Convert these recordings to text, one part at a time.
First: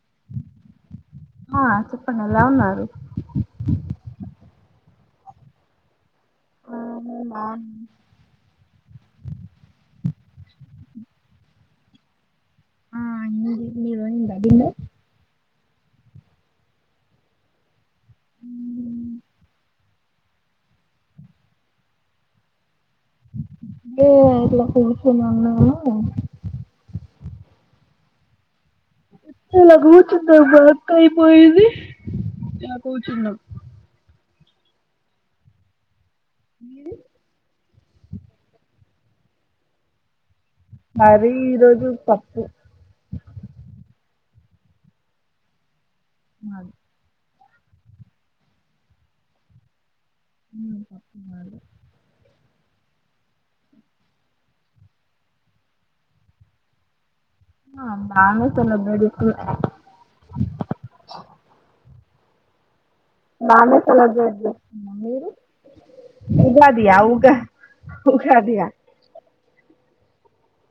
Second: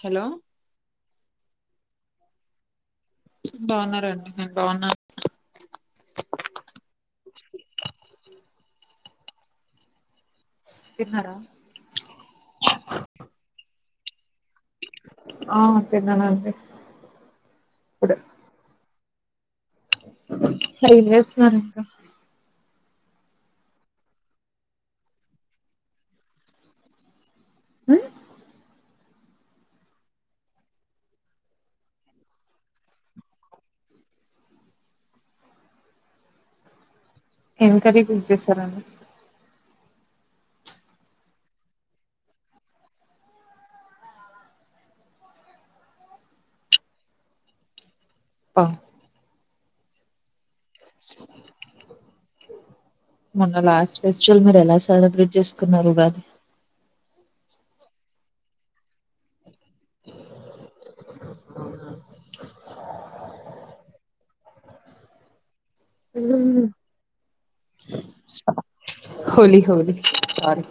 Hello ఆ చెప్పండి ఎలా ఉన్నారు. బాగున్నారా [inaudible] నేను బాగున్నాను. ఆ నేన్ బాగున్నాను. తిన్నరా. మీరు అయింద డిన్నర్. ఆ తిన్నానండీ. ఇప్పుడె. ఏం జేస్తున్నారండీ ఏ ఇట్ల కూర్చొని ఉన్నాను ఉమ్ ఇలా గూర్చున్నం వర్క్ అయిపోయిది ఇలా కూర్చున్నాం మీరు ఏమ్ కర్రీ కుక్ చేసారండి మాది ఈరోజు పప్పు మాద్ అ మొన్న లాస్ట్ ఫెస్టివల్ మీరెలా సెలబ్రేట్ చేసుకున్నారుగాది ఆ బానే సెలెబ్రేట్ జేసుకున్న అ బానే సెలెబ్రేట్ జేస్కున్నాం మీరు ఉగాదియా ఉగా ఉగాదియా హోలీ హోలీ సారీ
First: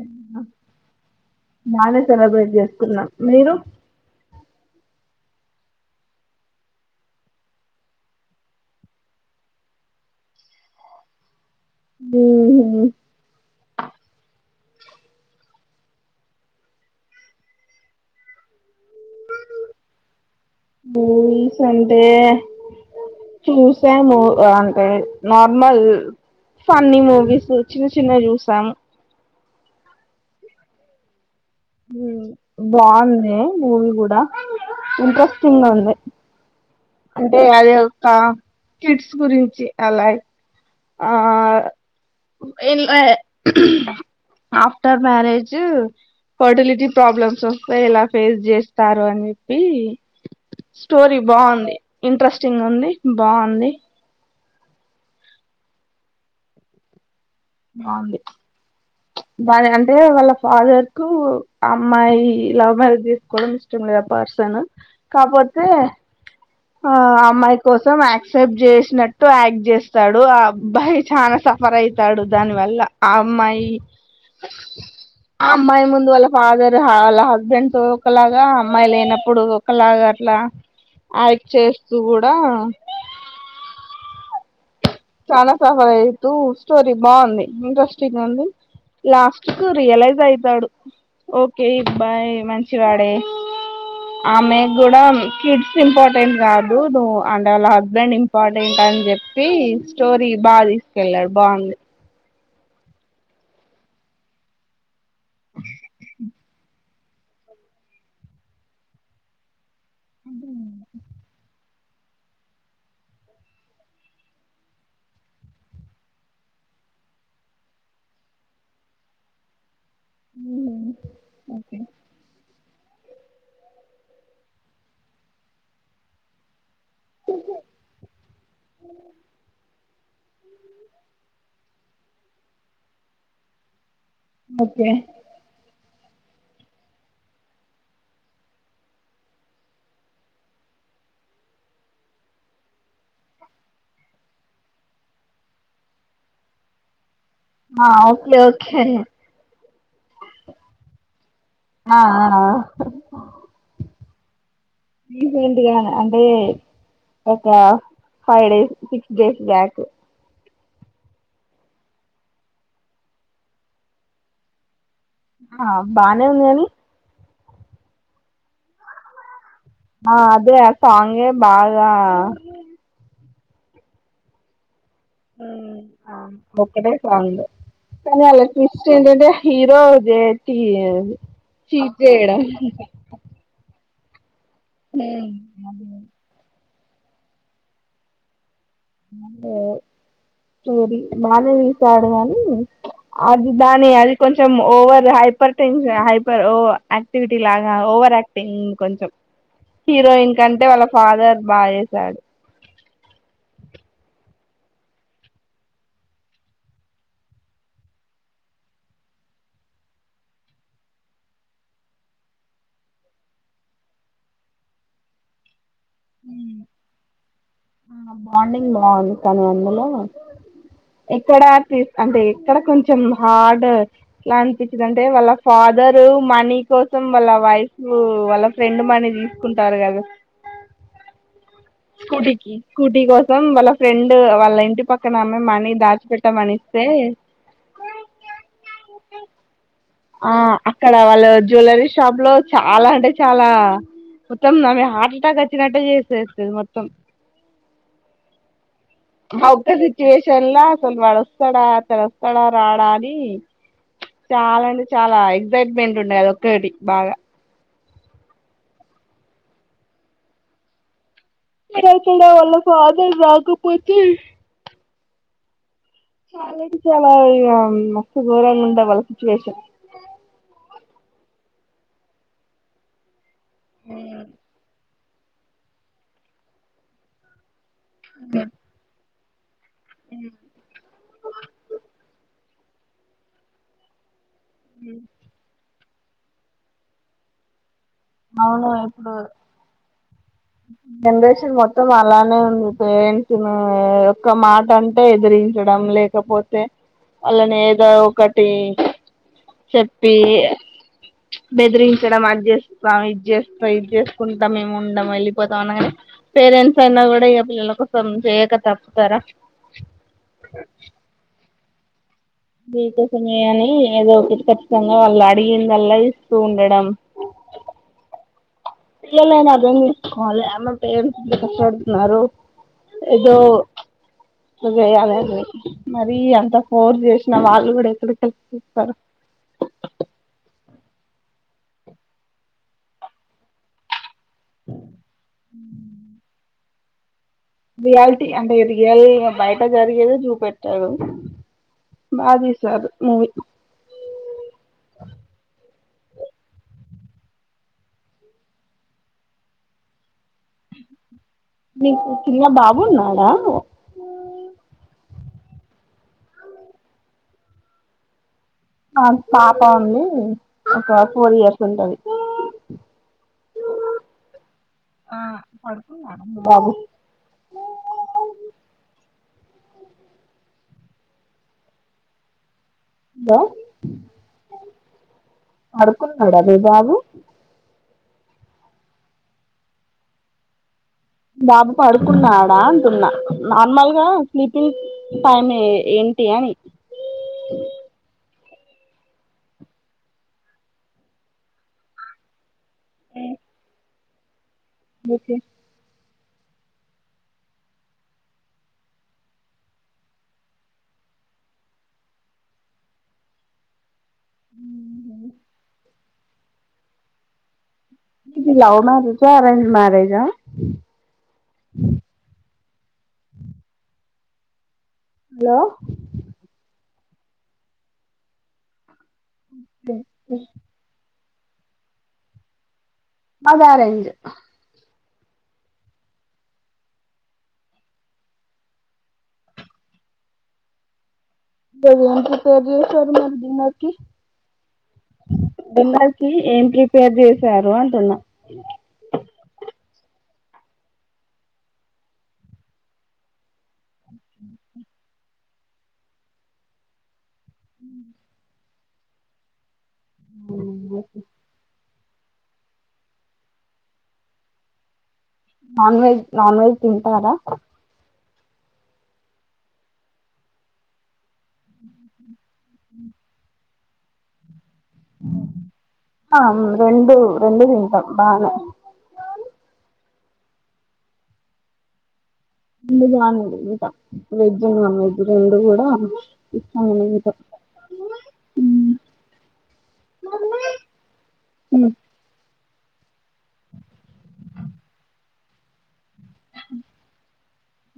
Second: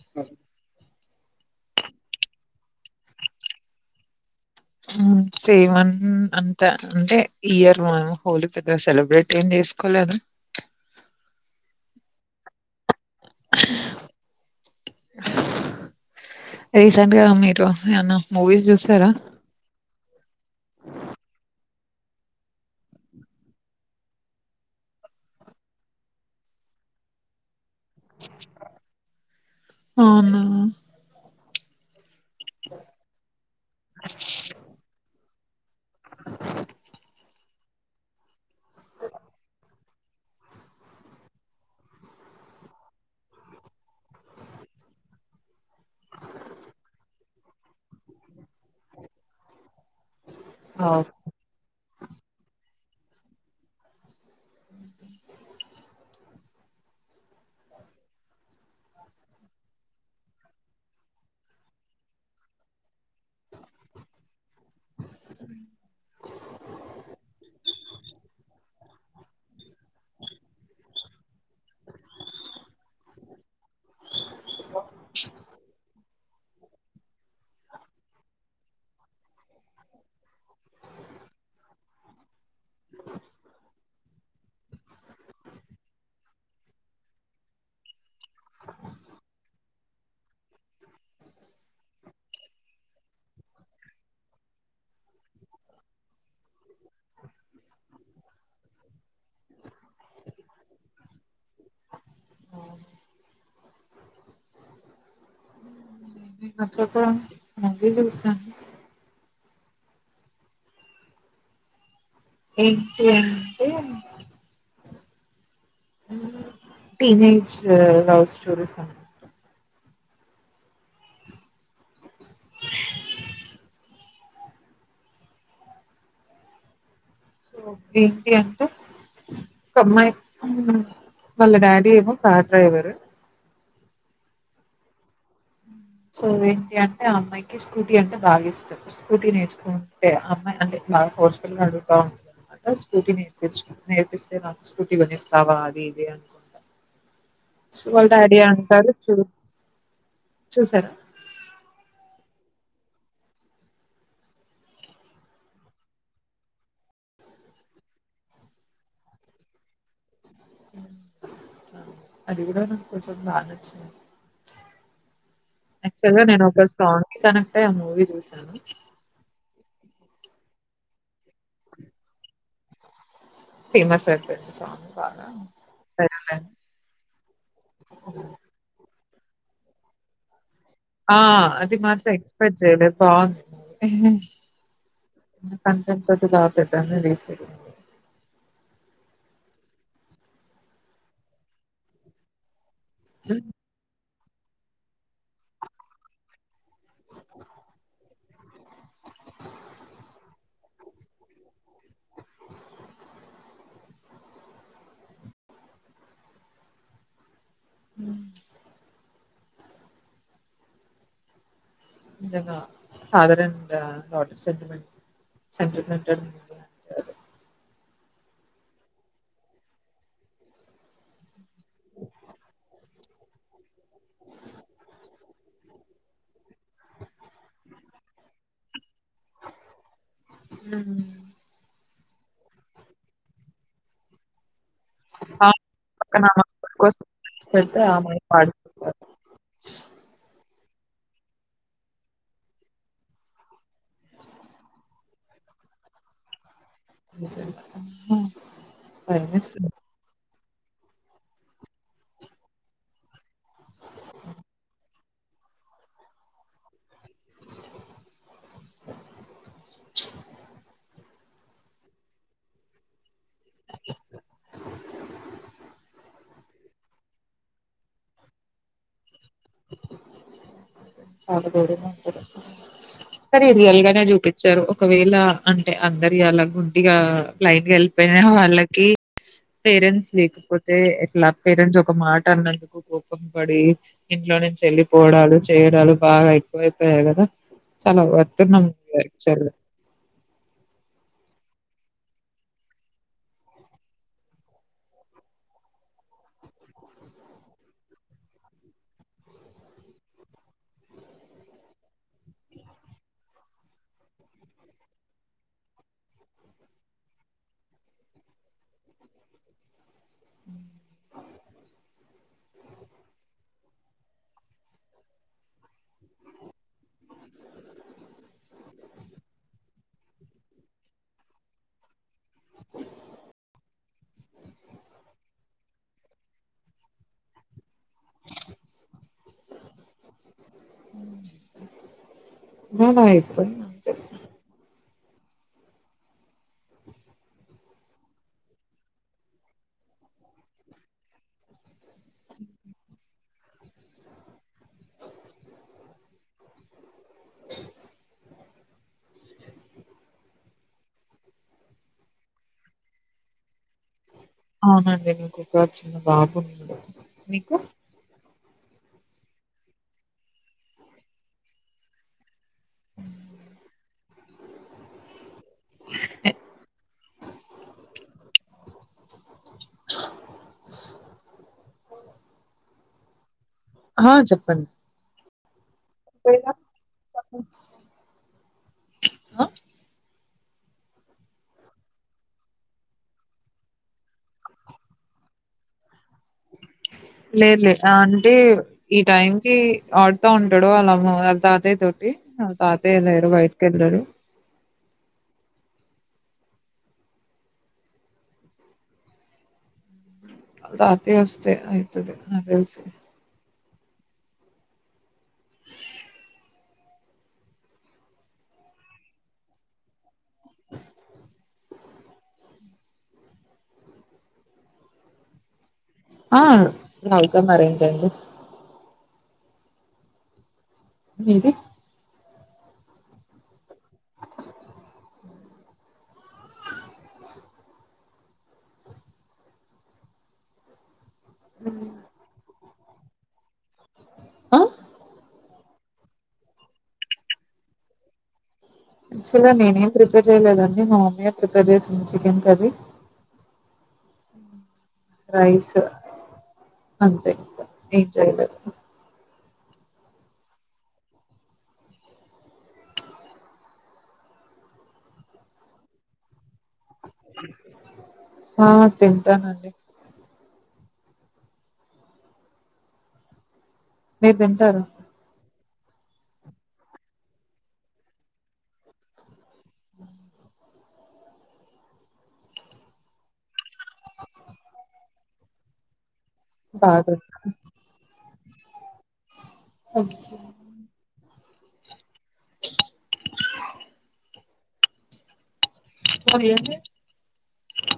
ఉమ్ అ బాగే సెలబ్రేట్ జేసుకున్నాం మీరు ఉమ్ సేమన్ అంత అంటే ఈ ఇయర్ మనం హోలీ పెద్దగ సెలబ్రేట్ ఏం జేసుకోలేదు ఉమ్ హు రీసెంట్గా మీరు ఏమన్న మూవీస్ చూసారా మూవీస్ అంటే చూసాము అంటె నార్మల్ ఫన్ని మూవీసు చిన్న చిన్నవి చూసామ్ ఔనా ఏ బాంది మూవి గూడా ఇంట్రెస్ తుండ ఉంది అంటే అది ఒక్క కిట్స్ గురించి అలా ఆ ఇల్ ఏ ఆఫ్టర్ మ్యారేజ్ ఫర్టిలిటీ ప్రాబ్లమ్స్ ఒస్తే ఎలా ఫేస్ చేస్తారు అని చెప్పి అవు స్టోరి బాంది ఇంట్రెస్టింగుంది బావుంది బాంది వాళ్లని అంటే వాళ్ళ ఫాదర్ కు అమ్మాయి లవ్ మ్యారేజ్ చేసుకోవడం ఇష్టం లేదు ఆ పర్సన్ కాపోతే ఆ అమ్మాయి కోసం యాక్సెప్ట్ చేషినట్టు యాక్ట్ చేస్తాడు ఆ అబ్బాయి చనా సఫరయితాడు దాని వల్ల ఆ అమ్మాయి ఆ అమ్మాయ్ ముందు వాళ్ల ఫాదర్ హా వాళ్ళ హస్బెండ్ తో ఒకలాగా అమ్మాయి లేనప్పుడు ఒకలాగా అట్ల యాక్ట్ చేస్తూ గూడా చాలా సఫరయితూ స్టోరీ బాంది ఇంట్రెస్టింగ్ ఉంది లాస్ట్ కు రియలైజయితాడు ఓకే ఇబ్బాయ్ మంచివాడే ఆమెగ్గూడా కిడ్స్ ఇంపార్టెంట్ కాదు నువు అంటే వాళ్ళ హస్బెండ్ ఇంపార్టెంట్ అన్ జెప్పి స్టోరి బాదీసుకెళ్లారు బాంది ఉమ్హూ అ చెప్పు [unintelligible] అదే ఎంటి అంటే టీనేజ్ లవ్ స్టోరీస్ అనుకుంటా ఉమ్ ఓకే ఆ సొ ఏంటి అంటే ఒక అమ్మాయి వాళ్ళ డాడీ ఏమో కార్ డ్రైవరు ఓకే సో ఏంటి అంటే ఆ అమ్మాయికి స్కూటీ అంటే బాగా ఇష్టం స్కూటీ నేర్చుకుంటే అమ్మాయి అంటే బాగా ఫోర్సఫుల్గా అడుగుతా ఉంటుందినమాట స్కూటీ నేర్పిస్తు నేర్పిస్తే నాకు స్కూటీ కొనిస్తావా అది ఇది అనుకుంటా సో హా వాళ్ళ ఓకే డాడీ ఓకే చూసారు ఆ ఆ రీసెంట్ గా అంటే ఒక five days six days back అది కూడా నాకొంచం బానచ్చింది ఆ యాక్టుల్ల్య్ గ బానే ఉంది కాని నేనొక సాంగ్ కి కనెక్ట్ అ మూవీ చూసాను ఆ అదే సాంగే బాగా ఫేమస్ అయిపోయింది సాంగ్ బాగా. హ్మ్ ఆ సరేలే. ఒకటే సాంగ్ కానీ అలా ట్విస్ట్ ఏంటంటే హీరో ఆ అది చీట్ మాత్రం చేయడం ఎక్స్పెక్ట్ చేయలేదు బాగుంది మూవీ ఆ [unintelligible] రేషెడ్యూల్ కొట్టు బానే తీసాడు గాని హ్మ్. అది దాని అ కొంచెం ఓవర్ హైపర్ టెన్షన్ హైపర్ ఓ యాక్టివిటీ లాగా ఓవర్ యాక్టింగ్ కొంచెం హీరోయిన్ కంటే వాళ్ళ ఫాదర్ బాగా చేసాడు హ్మ్ నిజంగా ఫాదర్ అండ్ డాటర్ సెంటిమెంట్ స [unintelligible] బాండింగ్ బాగుంది తను అందులో ఇక్కడ లీజ్ అంటే ఇక్కడ కొంచెం హార్డ్ ఎలా అనిపించింది అంటే వాళ్ళ ఫాదర్ మనీ కోసం వాళ్ళ వైఫ్ వాళ్ళ ఫ్రెండ్ మనీ తీసుకుంటారు కదా హ్మ్. స్కూటీకి స్కూటీ కోసం వాళ్ళ ఫ్రెండ్ వాళ్ళ ఇంటి ఇంటి పక్కనమే ఆ! మణి దాచి పక్కన అమ్మాయి పెట్టమనిస్తే కోసం తెచ్చిపెడితే ఆ అమ్మాయి పాడుతున్నారు ఆ అక్కడ వాళ్ళు జ్యువెలరీ షాప్ లో చాలా అంటే చాలా మొత్తం ఆమె హార్ట్ అటాక్ వచ్చినట్టటు చేసేస్తుంది మొత్తం నిజంగా. హ్మ్. ఆ భయమేస్తుంది. ఒక సిచువేషన్ చెల్ల అసలు వడస్తాడా తెడస్తాడా రాడా అని చాలా అంటే చాలా ఎక్సైట్మెంట్ ఉండది అది ఒక్కటి బాగా ఎటళ్తాడో వల్ల ఫాదర్ ఇక పోతే ఇగ మస్త్ గోరంగ ఉంటర్ వల సిచువేషన్ చాల దది నాకు తెలుసు ర రియల్ గనే చూపించారు ఒకవేళ అంటే అందరి అలా గుడ్డి గా లైన్ గా వెళ్ వెళ్లిన వాళ్ళకి [inaudible] పేరెంట్స్ లేకపోతే ఎట్లా పేరెంట్స్ ఒక మాట ట అన్నందుకు కోపం పడి ఇంట్లో నుంచి వెళ్లిపోడాలు చేయడాలు బాగా ఎక్కువ అయిపోయాయి కదా చాల వత్తున్నా అవును ఇప్పుడు చల్ జనరేషన్ మొత్తం అలానే ఉంది పేరెంట్స్ ని ఒక్క మాట అంటే ఎదిరించడం లేకపోతే వాళ్ళని ఏదో ఒకటి చెప్పి బెదిరించడం అది చేస్తాం ఇది చేస్తా ఇది చేసుకుంటా మేము ఉండం వెళ్ళి పోతాం అనగాని పేరెంట్స్ అయినా కూడా ఇక పిల్లల కోసం చేయక తప్పుతారా దీని కోసమే అని ఏదో ఇ కచ్చితంగా వాళ్ళు అడిగిందల్లా ఇస్తూ ఉండడం [inaudible] పిల్లలేనని అదేం తీసుకోవాలి అమ పేరెంట్స్ ఇ కష్టపడుతున్నారు ఏదో చేయాలదు మరీ అంత ఫోర్స్ చేసిన వాళ్ళు కూడా ఎక్కడికెళ్ళి పోతారు నా నాయ [inaudible] రియాలిటీ అంటే రియల్ బయట జరిగేదె చూపెడతారు బా తీసారు మూవీ [inaudible] నీకు చిన్న బాబున్నాడా అవునండి నాకు ఒక చిన్న బాబున్నాడు మీకు నాకు పాప ఉంది ఒక ఫోర్ ఇయర్స్ ఉంటది [inaudible] ఆ పడుకున్నాడా ఎ మీ బాబు [inaudible] హలో ఆ చెప్పండి పడుకున్నాడా మీ బాబు హ బాబు పడుకున్నాడా అంటున్నా నార్మల్గా స్లీపింగ్ టైమ్ ఏం లేదు లే ఆ అంటే ఈ టైం కి ఆడుతా ఉంటాడు వాళ్ళమ్మ వాళ్ తాతయ్ తోటి తాతయ్య లేడు బయిటికెళ్లాడు ఓకే వాళ్ తాతయ్య వొస్తే అయితది నాక్ తెల్సి [inaudible] [unintelligible] మీది లవ్ మ్యారేజా అరేంజ్డ్ మ్యారేజా హలో ఆ లవ్ కమ్ అరేంజ్ అండి [inaudible] మీది మాది అరేంజ్ [inaudible] [inaudible] కి ఆ [inaudible] కి ఏం ప్రిపేర్ చేసారు అంటున్నా యాక్చుల్గ నేనేం ప్రిపేర్ చేయలేదండి మా మమ్మీయే ప్రిపేర్ చేసింది చికెన్ కర్రీ రైసు అంతే ఏం చేయలేద్ um okay non veg non veg తింటారా ఆ తింటానండి మీరు తింటారా ఆ మేమ్ రెండూ రెండు తింటాం బానే ఇందు బావున్నాది ఇంకా వెజ్ నాన్ వెజ్ రెండు కూడా బాగా [inaudible] ఓకే ఉమ్ చెప్పాలి ఏం చేస్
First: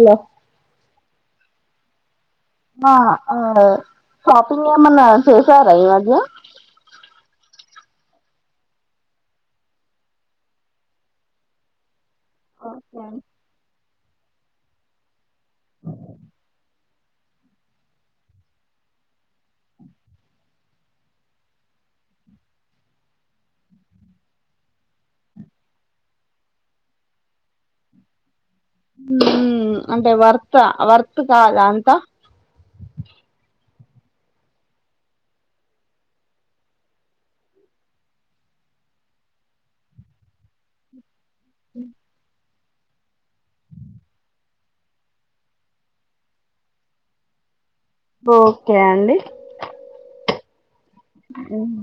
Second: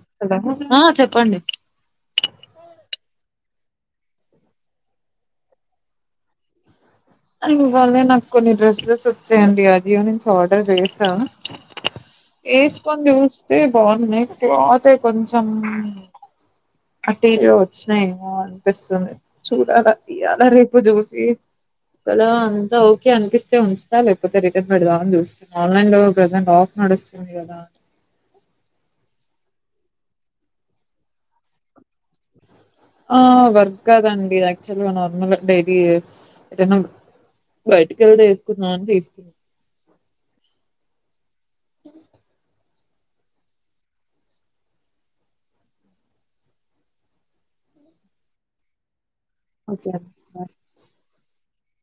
హలో [inaudible] ఆ చెప్ పండి ఆ ఆ షాపింగ్ ఎమన్నా చేేసారా ఈమధ్య అ ఇవాళే నాకు కొన్ని డ్రెస్సెస్ వచ్చాయండి అజియో నుంచి ఆర్డర్ చేసా ఏస్కొని జూస్తే బాగున్నాయ్ క్లాతే కొంచెం చెమ్ అటీఇంగ వచ్చినా ఏమో అనిపిస్తుంది చూడాలా ఇాలా రేపు చూసి కదా అంతా ఓకే అనిపిస్తే ఉంచుతా లేకపోతే రిటర్న్ పెడదా అని చూస్తుంది ఆన్లైన్ లో ప్రజెంట్ ఆఫ్ నడుస్తుంది కదా హమ్ అంటే వర్త్ వర్త్ కదా అంతా ఆ వర్క్ కదండి యాక్చువల్ నార్మల్ డైలీ ఏటు అయినా బయటికి వెళ్ళ వేసుకుందామని తీసుకుని హమ్ ఒకే అండి ఓకే బ హమ్